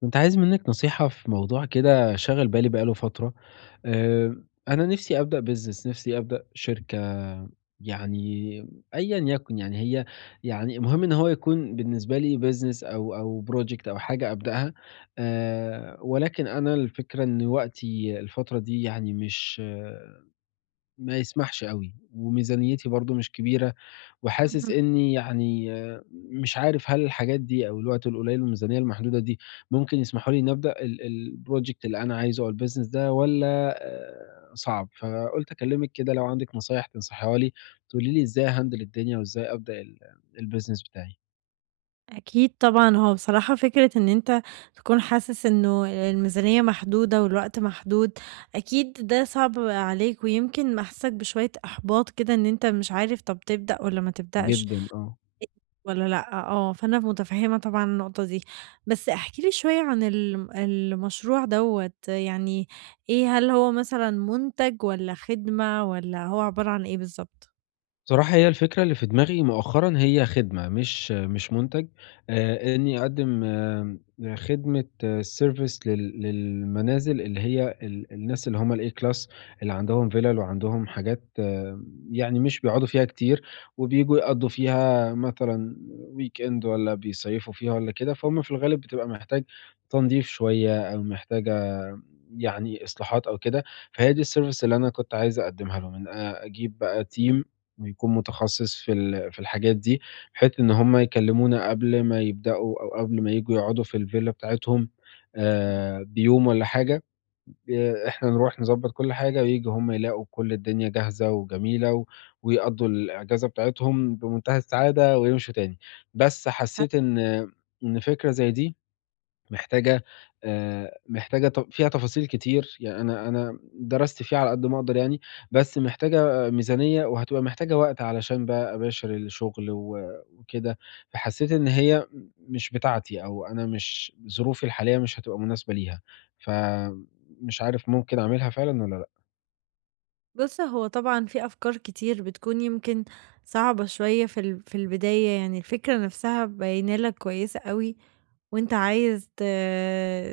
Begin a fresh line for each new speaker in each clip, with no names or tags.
كنت عايز منِّك نصيحة في موضوع كده شاغل بالي بقى له فترة. آآ أنا نِفْسي أبدأ شركة. يعني أيًا يكن، يعني هي يعني المهم إن هو يكون بالنسبة لي business أو project أو حاجة أبدأها. ولكن أنا الفكرة إن وقتي الفترة دي يعني مش ما يسمحش أوي، وميزانيتي برضه مش كبيرة، وحاسس
اهم.
إني مش عارف هل الحاجات دي أو الوقت القليل والميزانية المحدودة دي ممكن يسمحوا لي إني أبدأ الproject اللي أنا عايزه أو الbusiness ده والّا صعب؟ فقُلت أكلمِك كده لو عندِك نصايح تنصحيها لي، تقولي لي إزاي أهندل الدنيا وإزاي أبدأ الbusiness بتاعي.
أكيد طبعًا، هو بصراحة فكرة إن أنت تكون حاسس إنه الميزانية محدودة والوقت محدود، أكيد ده صعب عليك ويمكن محسسك بشوية إحباط كده إن أنت مش عارف طب تبدأ والّا ما تبدأش
جدًا، آه.
والّا لأ، فأنا متفهمة طبعًا النقطة دي. بس احكِ لي شوية عن المشروع دوّة، يعني إيه هل هو مثلًا منتج والّا خدمة والّا هو عبارة عن إيه بالضبط؟
بصراحة هي الفكرة اللي في دماغي مؤخرًا هي خدمة مش مُنتج. إنّي أقدّم خدمة service للمنازل اللي هي الناس اللي هم الA class، اللي عندهم فِلَل وعندهم حاجات، يعني مش بيقعدوا فيها كتير، وبييجوا يقضّوا فيها مثلًا weekend والّا بيصيّفوا فيها والّا كده. فهُم في الغالب بتبقى محتاج تنضيف شوية أو محتاجة يعني إصلاحات أو كده. فهي دي الservice اللي أنا كنت عايز أقدّمها لهم. إن أجيب بقى team ويكون متخصص في في الحاجات دي، بحيث إن هم يكلمونا قبل ما يبدأوا أو قبل ما ييجوا يقعدوا في الفيلا بتاعتهم بيوم والّا حاجة. إحنا نروح نضبّط كل حاجة وييجوا هم يلاقوا كل الدنيا جاهزة وجميلة ويقضّوا الأجازة بتاعتهم بمنتهى السعادة ويمشوا تاني. بس حسّيت إن فكرة زي دي محتاجة، محتاجة ت فيها تفاصيل كتير. يعني أنا درست فيه على قد ما أقدر يعني، بس محتاجة ميزانية، وهتبقى محتاجة وقت علشان بقى أباشر الشغل وكده. فحسيت إن هي مش بتاعتي، أو أنا مش ظروفي الحالية مش هتبقى مناسبة ليها. فمش عارف ممكن أعملها فعلًا والّا لأ؟
بُص، هو طبعًا في أفكار كتير بتكون يمكن صعبة شوية في في البداية، يعني الفكرة نفسها باينة لك كويسة أوي، وأنت عايز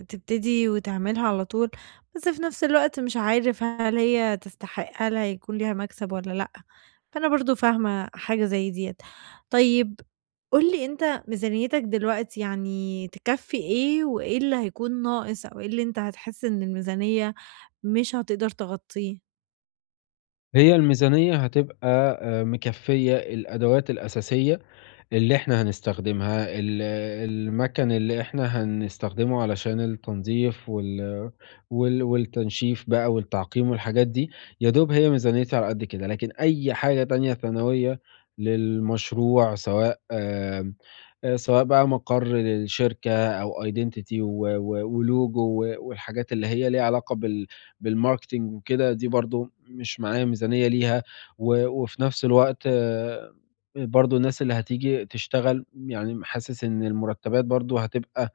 تبتدي وتعملها على طول، بس في نفس الوقت مش عارف هل هي تستحق هل هيكون ليها مكسب والّا لأ، فأنا برضه فاهمة حاجة زي ديّة. طيب قُل لي أنت ميزانيتك دلوقتي يعني تكفّي إيه، وإيه اللي هيكون ناقص أو إيه اللي أنت هتحس إن الميزانية مش هتقدر تغطيه؟
هي الميزانية هتبقى مكفية الأدوات الأساسية اللي إحنا هنستخدمها، المَكَن اللي إحنا هنستخدمه علشان التنضيف والتنشيف بقى والتعقيم والحاجات دي. يا دوب هي ميزانيتي على قد كده، لكن أي حاجة تانية ثانوية للمشروع سواء بقى مقر للشركة أو identity و و وlogo والحاجات اللي هي ليها علاقة بالmarketing وكده. دي برضه مش معايا ميزانية ليها. وفي نفس الوقت برضه الناس اللي هتيجي تشتغل، يعني حاسس إن المرتبات برضه هتبقى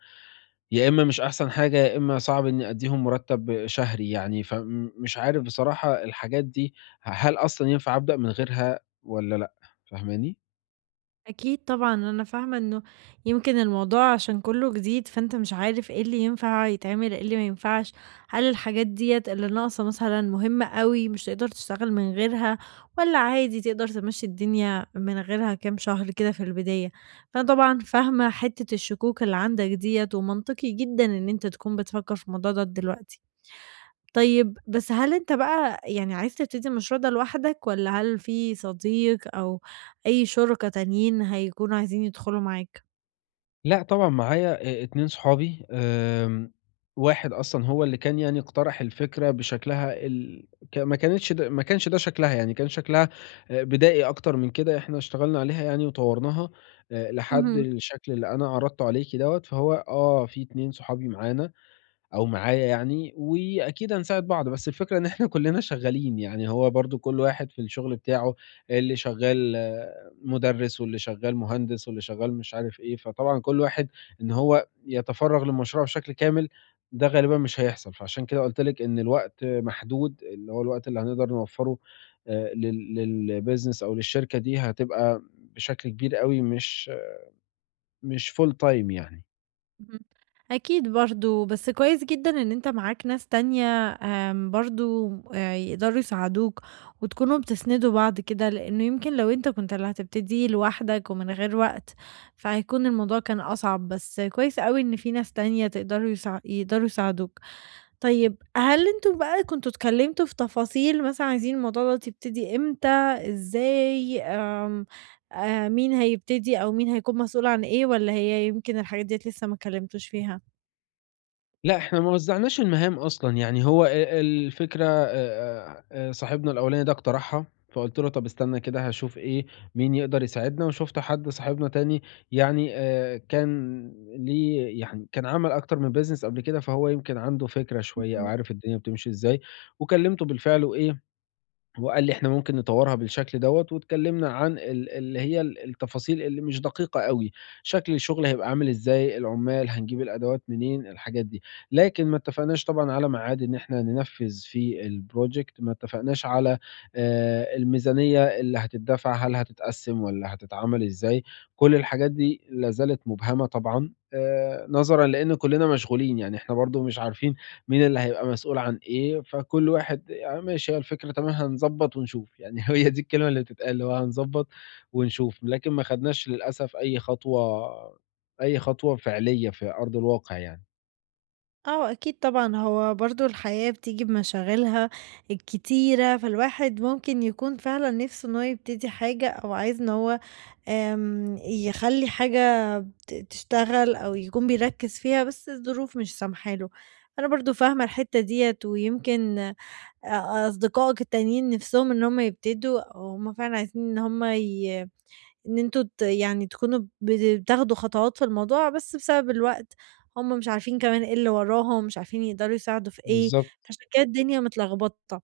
يا إما مش أحسن حاجة، يا إما صعب إني أدّيهم مرتب شهري يعني. فمش عارف بصراحة الحاجات دي هل أصلًا ينفع أبدأ من غيرها والّا لأ؟ فاهماني؟
أكيد طبعًا، أنا فاهمة إنه يمكن الموضوع عشان كلّه جديد، فأنت مش عارف إيه اللي ينفع يتعمل، إيه اللي ما ينفعش، هل الحاجات ديّة اللي ناقصة مثلًا مهمة أوي مش تقدر تشتغل من غيرها، والّا عادي تقدر تمشّي الدنيا من غيرها كام شهر كده في البداية؟ فأنا طبعًا فاهمة حتّة الشكوك اللي عندك ديّة، ومنطقي جدًا إن أنت تكون بتفكّر في الموضوع ده دلوقتي. طيب، بس هل أنت بقى يعني عايز تبتدي المشروع ده لوحدك والّا هل في صديق أو أي شُركا تانيين هيكونوا عايزين يدخلوا معاك؟
لأ طبعًا معايا 2 صحابي. واحد أصلًا هو اللي كان يعني اقترح الفكرة بشكلها ال ك ما كانتش د ما كانش ده شكلها يعني. كان شكلها بدائي أكتر من كده. إحنا اشتغلنا عليها يعني وطوّرناها لحد
اهم،
الشكل اللي أنا عرضته عليكِ دوّة. فهو في 2 صحابي معانا أو معايا يعني، وأكيد هنساعد بعض. بس الفكرة إن إحنا كلّنا شغّالين. يعني هو برضه كل واحد في الشغل بتاعه، اللي شغّال مُدرِّس واللي شغّال مهندس واللي شغّال مش عارف إيه. فطبعًا كل واحد إن هو يتفرّغ للمشروع بشكل كامل، ده غالبًا مش هيحصل. فعشان كده قُلت لِك إن الوقت محدود، اللي هو الوقت اللي هنقدر نوفّره لل للbusiness أو للشركة دي هتبقى بشكل كبير أوي مش full time يعني.
اهم. أكيد برضه، بس كويس جدًا إن أنت معاك ناس تانية برضه يقدروا يساعدوك وتكونوا بتسندوا بعض كده، لإنه يمكن لو أنت كنت اللي هتبتدي لوحدك ومن غير وقت، فهيكون الموضوع كان أصعب، بس كويس أوي إن في ناس تانية تقدروا يقدروا يساعدوك. طيب هل أنتم بقى كنتم اتكلمتوا في تفاصيل مثلًا عايزين الموضوع دوّة يبتدي إمتى، إزاي، مين هيبتدي أو مين هيكون مسؤول عن إيه والّا هي يمكن الحاجات ديّة لسه ما اتكلمتوش فيها؟
لأ، إحنا ما وزّعناش المهام أصلًا. يعني هو الفكرة صاحبنا الأولاني ده اقترحها، فقُلت له: "طَب استنى كده هاشوف إيه مين يقدر يساعدنا." وشُفت حد صاحبنا تاني يعني كان ليه يعني كان عمل أكتر من business قبل كده. فهو يمكن عنده فكرة شوية أو عارف الدنيا بتمشي إزاي. وكلّمته بالفعل وإيه وقال لي: "إحنا ممكن نطوّرها بالشكل دوّة." واتكلّمنا عن ال اللي هي ال التفاصيل اللي مش دقيقة أوي، شكل الشغل هيبقى عامل إزاي، العُمّال، هنجيب الأدوات منين، الحاجات دي. لكن ما اتفقناش طبعًا على ميعاد إن إحنا ننفّذ فيه الproject، ما اتفقناش على الميزانية اللي هتدّفع، هل هتتقسّم والّا هتتعمل إزاي. كل الحاجات دي لا زالت مُبهمة طبعًا نظرًا لإن كُلّنا مشغولين. يعني إحنا برضه مش عارفين مين اللي هيبقى مسؤول عن إيه. فكل واحد ماشي، هي الفكرة تمام هنضبّط ونشوف. يعني هي دي الكلمة اللي بتتقال اللي هو هنضبّط ونشوف، لكن ما خدناش للأسف أي خطوة فعلية في أرض الواقع يعني.
آه، أكيد طبعًا، هو برضه الحياة بتيجي بمشاغلها الكتيرة، فالواحد ممكن يكون فعلًا نِفْسه إن هو يبتدي حاجة أو عايز إن هو يخلّي حاجة تشتغل أو يكون بيركّز فيها، بس الظروف مش سامحة له. أنا برضه فاهمة الحتّة ديّة، ويمكن أصدقائك التانيين نِفْسهم إن هم يبتدوا أو هم فعلًا عايزين إن هم ي إن أنتم يعني تكونوا بتاخدوا خطوات في الموضوع، بس بسبب الوقت هم مش عارفين كمان إيه اللي وراهم، مش عارفين يقدروا يساعدوا في إيه،
بالضبط.
فعشان كده الدنيا متلخبطة.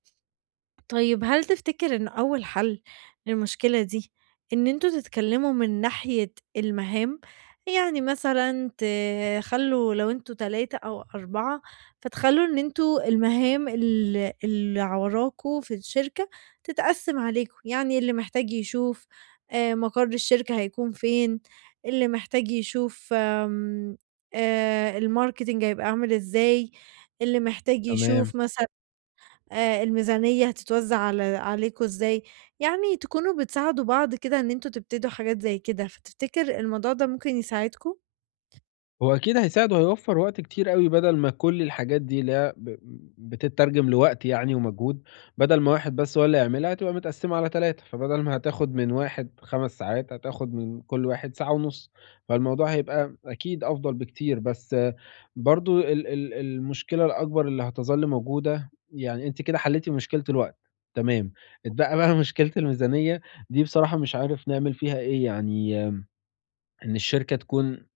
طيب هل تفتكر إن أول حل للمشكلة دي إن أنتم تتكلموا من ناحية المهام؟ يعني مثلًا تخلّوا لو أنتم 3 أو 4 فتخلّوا إن أنتم المهام ال اللي وراكم في الشركة تتقسّم عليكم، يعني اللي محتاج يشوف مقر الشركة هيكون فين، اللي محتاج يشوف آمم الmarketing هيبقى عامل إزاي، اللي محتاج
تمام.
يشوف مثلًا الميزانية هتتوزّع عليكم إزاي، يعني تكونوا بتساعدوا بعض كده إن أنتم تبتدوا حاجات زي كده، فتفتكر الموضوع ده ممكن يساعدكم؟
هو أكيد هيساعد وهيوفّر وقت كتير أوي بدل ما كل الحاجات دي اللي هي بتتّرجم لوقت يعني ومجهود. بدل ما واحد بس هو اللي يعملها هتبقى متقسّمة على 3. فبدل ما هتاخد من واحد 5 ساعات هتاخد من كل واحد ساعة ونُص. فالموضوع هيبقى أكيد أفضل بكتير. بس برضه ال ال المشكلة الأكبر اللي هتظَل موجودة. يعني أنتِ كده حلّيتِ مشكلة الوقت، تمام. اتبقى بقى مشكلة الميزانية دي بصراحة مش عارف نعمل فيها إيه. يعني إن الشركة تكون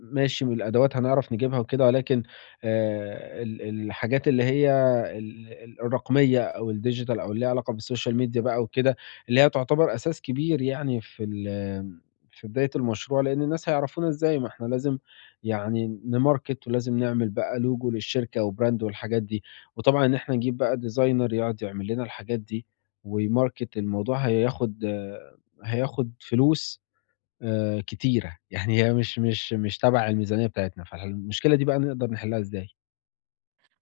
ماشي من الأدوات هنعرف نجيبها وكده، ولكن ال الحاجات اللي هي ال ال الرقمية أو الdigital أو اللي ليها علاقة بالsocial media بقى وكده، اللي هي تعتبر أساس كبير يعني في في بداية المشروع. لإن الناس هيعرفونا إزاي؟ ما إحنا لازم يعني نmarket ولازم نعمل بقى logo للشركة وbrand والحاجات دي. وطبعًا إن إحنا نجيب بقى designer يقعد يعمل لنا الحاجات دي ويmarket الموضوع هياخد فلوس كتيرة. يعني هي مش تبع الميزانية بتاعتنا. فالمشكلة دي بقى نقدر نحلها إزاي؟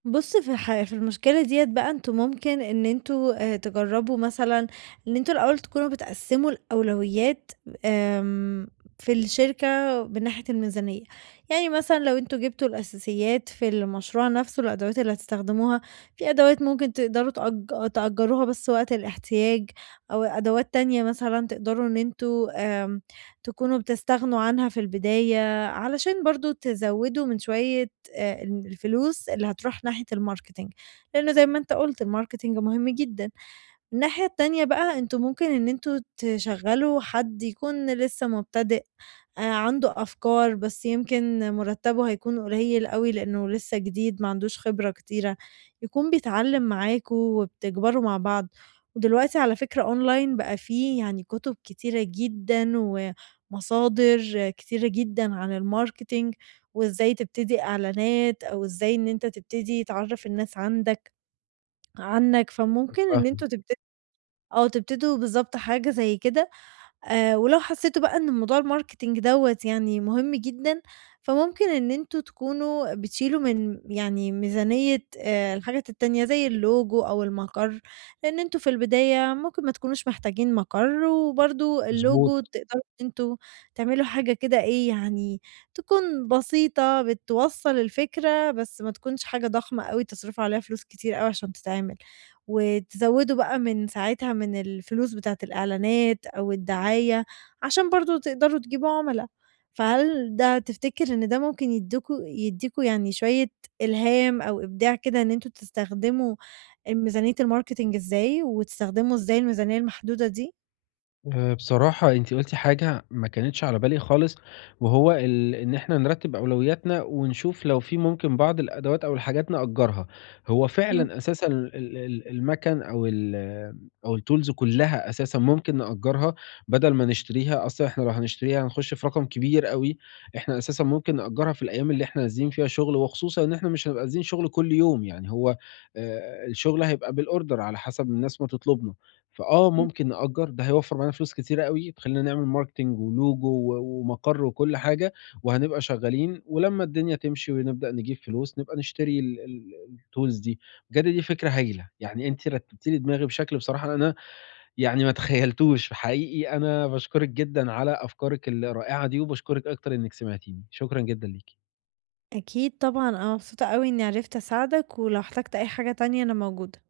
بُص في في المشكلة ديّة بقى أنتم ممكن إن أنتم تجرّبوا مثلًا إن أنتم الأول تكونوا بتقسّموا الأولويات آمم في الشركة من ناحية الميزانية، يعني مثلًا لو أنتم جبتوا الأساسيات في المشروع نفسه، الأدوات اللي هتستخدموها، في أدوات ممكن تقدروا تأجّروها بس وقت الاحتياج، أو أدوات تانية مثلًا تقدروا إن أنتم تكونوا بتستغنوا عنها في البداية، علشان برضه تزوّدوا من شوية الفلوس اللي هتروح ناحية الmarketing، لإنه زي ما أنت قُلت الmarketing مهم جدًا. الناحية التانية بقى أنتم ممكن إن أنتم تشغّلوا حد يكون لسه مبتدئ، عنده أفكار بس يمكن مُرتّبه هيكون قليل أوي لإنه لسه جديد ما عندوش خبرة كتيرة، يكون بيتعلّم معاكم وبتكبروا مع بعض، ودلوقتي على فكرة أونلاين بقى في يعني كُتب كتيرة جدًا ومصادر كتيرة جدًا عن الmarketing وإزاي تبتدي إعلانات أو إزاي إن أنت تبتدي تعرّف الناس عندك عنّك، فممكن إن
فاهمك.
أنتم تب آه، تبتدوا بالضبط حاجة زي كده، ولو حسيتوا بقى إن موضوع الmarketing دوّة يعني مهم جدًا، فممكن إن أنتم تكونوا بتشيلوا من يعني ميزانية الحاجات التانية زي اللوجو أو المقر، لإن أنتم في البداية ممكن ما تكونوش محتاجين مقر، وبرضه
مضبوط.
اللوجو تقدروا إن أنتم تعملوا حاجة كده إيه، يعني تكون بسيطة بتوصّل الفكرة، بس ما تكونش حاجة ضخمة أوي تصرفوا عليها فلوس كتير أوي عشان تتعمل. وتزوّدوا بقى من ساعتها من الفلوس بتاعة الإعلانات أو الدعاية، عشان برضه تقدروا تجيبوا عُملا، فهل ده تفتكر إن ده ممكن يدّيكوا يعني شوية إلهام أو إبداع كده إن أنتم تستخدموا ميزانية الmarketing إزاي، وتستخدموا إزاي الميزانية المحدودة دي؟
بصراحة أنتِ قُلتِ حاجة ما كانتش على بالي خالص، وهو إن إحنا نرتّب أولوياتنا ونشوف لو في ممكن بعض الأدوات أو الحاجات نأجّرها. هو
إمم،
فعلًا أساسًا المَكَن أو الtools كلّها أساسًا ممكن نأجّرها بدل ما نشتريها. أصلًا إحنا لو هنشتريها هنخش في رقم كبير أوي. إحنا أساسًا ممكن نأجّرها في الأيام اللي إحنا نازلين فيها شغل، وخصوصًا إن إحنا مش هنبقى نازلين شغل كل يوم. يعني هو الشغل هيبقى بالorder على حسب الناس ما تطلبنا. فآه
إمم.
ممكن نأجّر، ده هيوفّر معانا فلوس كتيرة أوي، تخلّينا نعمل marketing وlogo ومقر وكل حاجة، وهنبقى شغّالين. ولمّا الدنيا تمشي ونبدأ نجيب فلوس نبقى نشتري ال ال الtools دي. بجد دي فكرة هايلة. يعني أنتِ رتّبتِ لي دماغي بشكل بصراحة أنا يعني ما تخيّلتوش. حقيقي أنا باشكرِك جدًا على أفكارِك الرائعة دي، وباشكرِك أكتر إنِّك سمعتيني. شكرًا جدًا ليكِ.
أكيد طبعًا، أنا مبسوطة أوي إني عرفت أساعدك، ولو احتجت أي حاجة تانية أنا موجودة.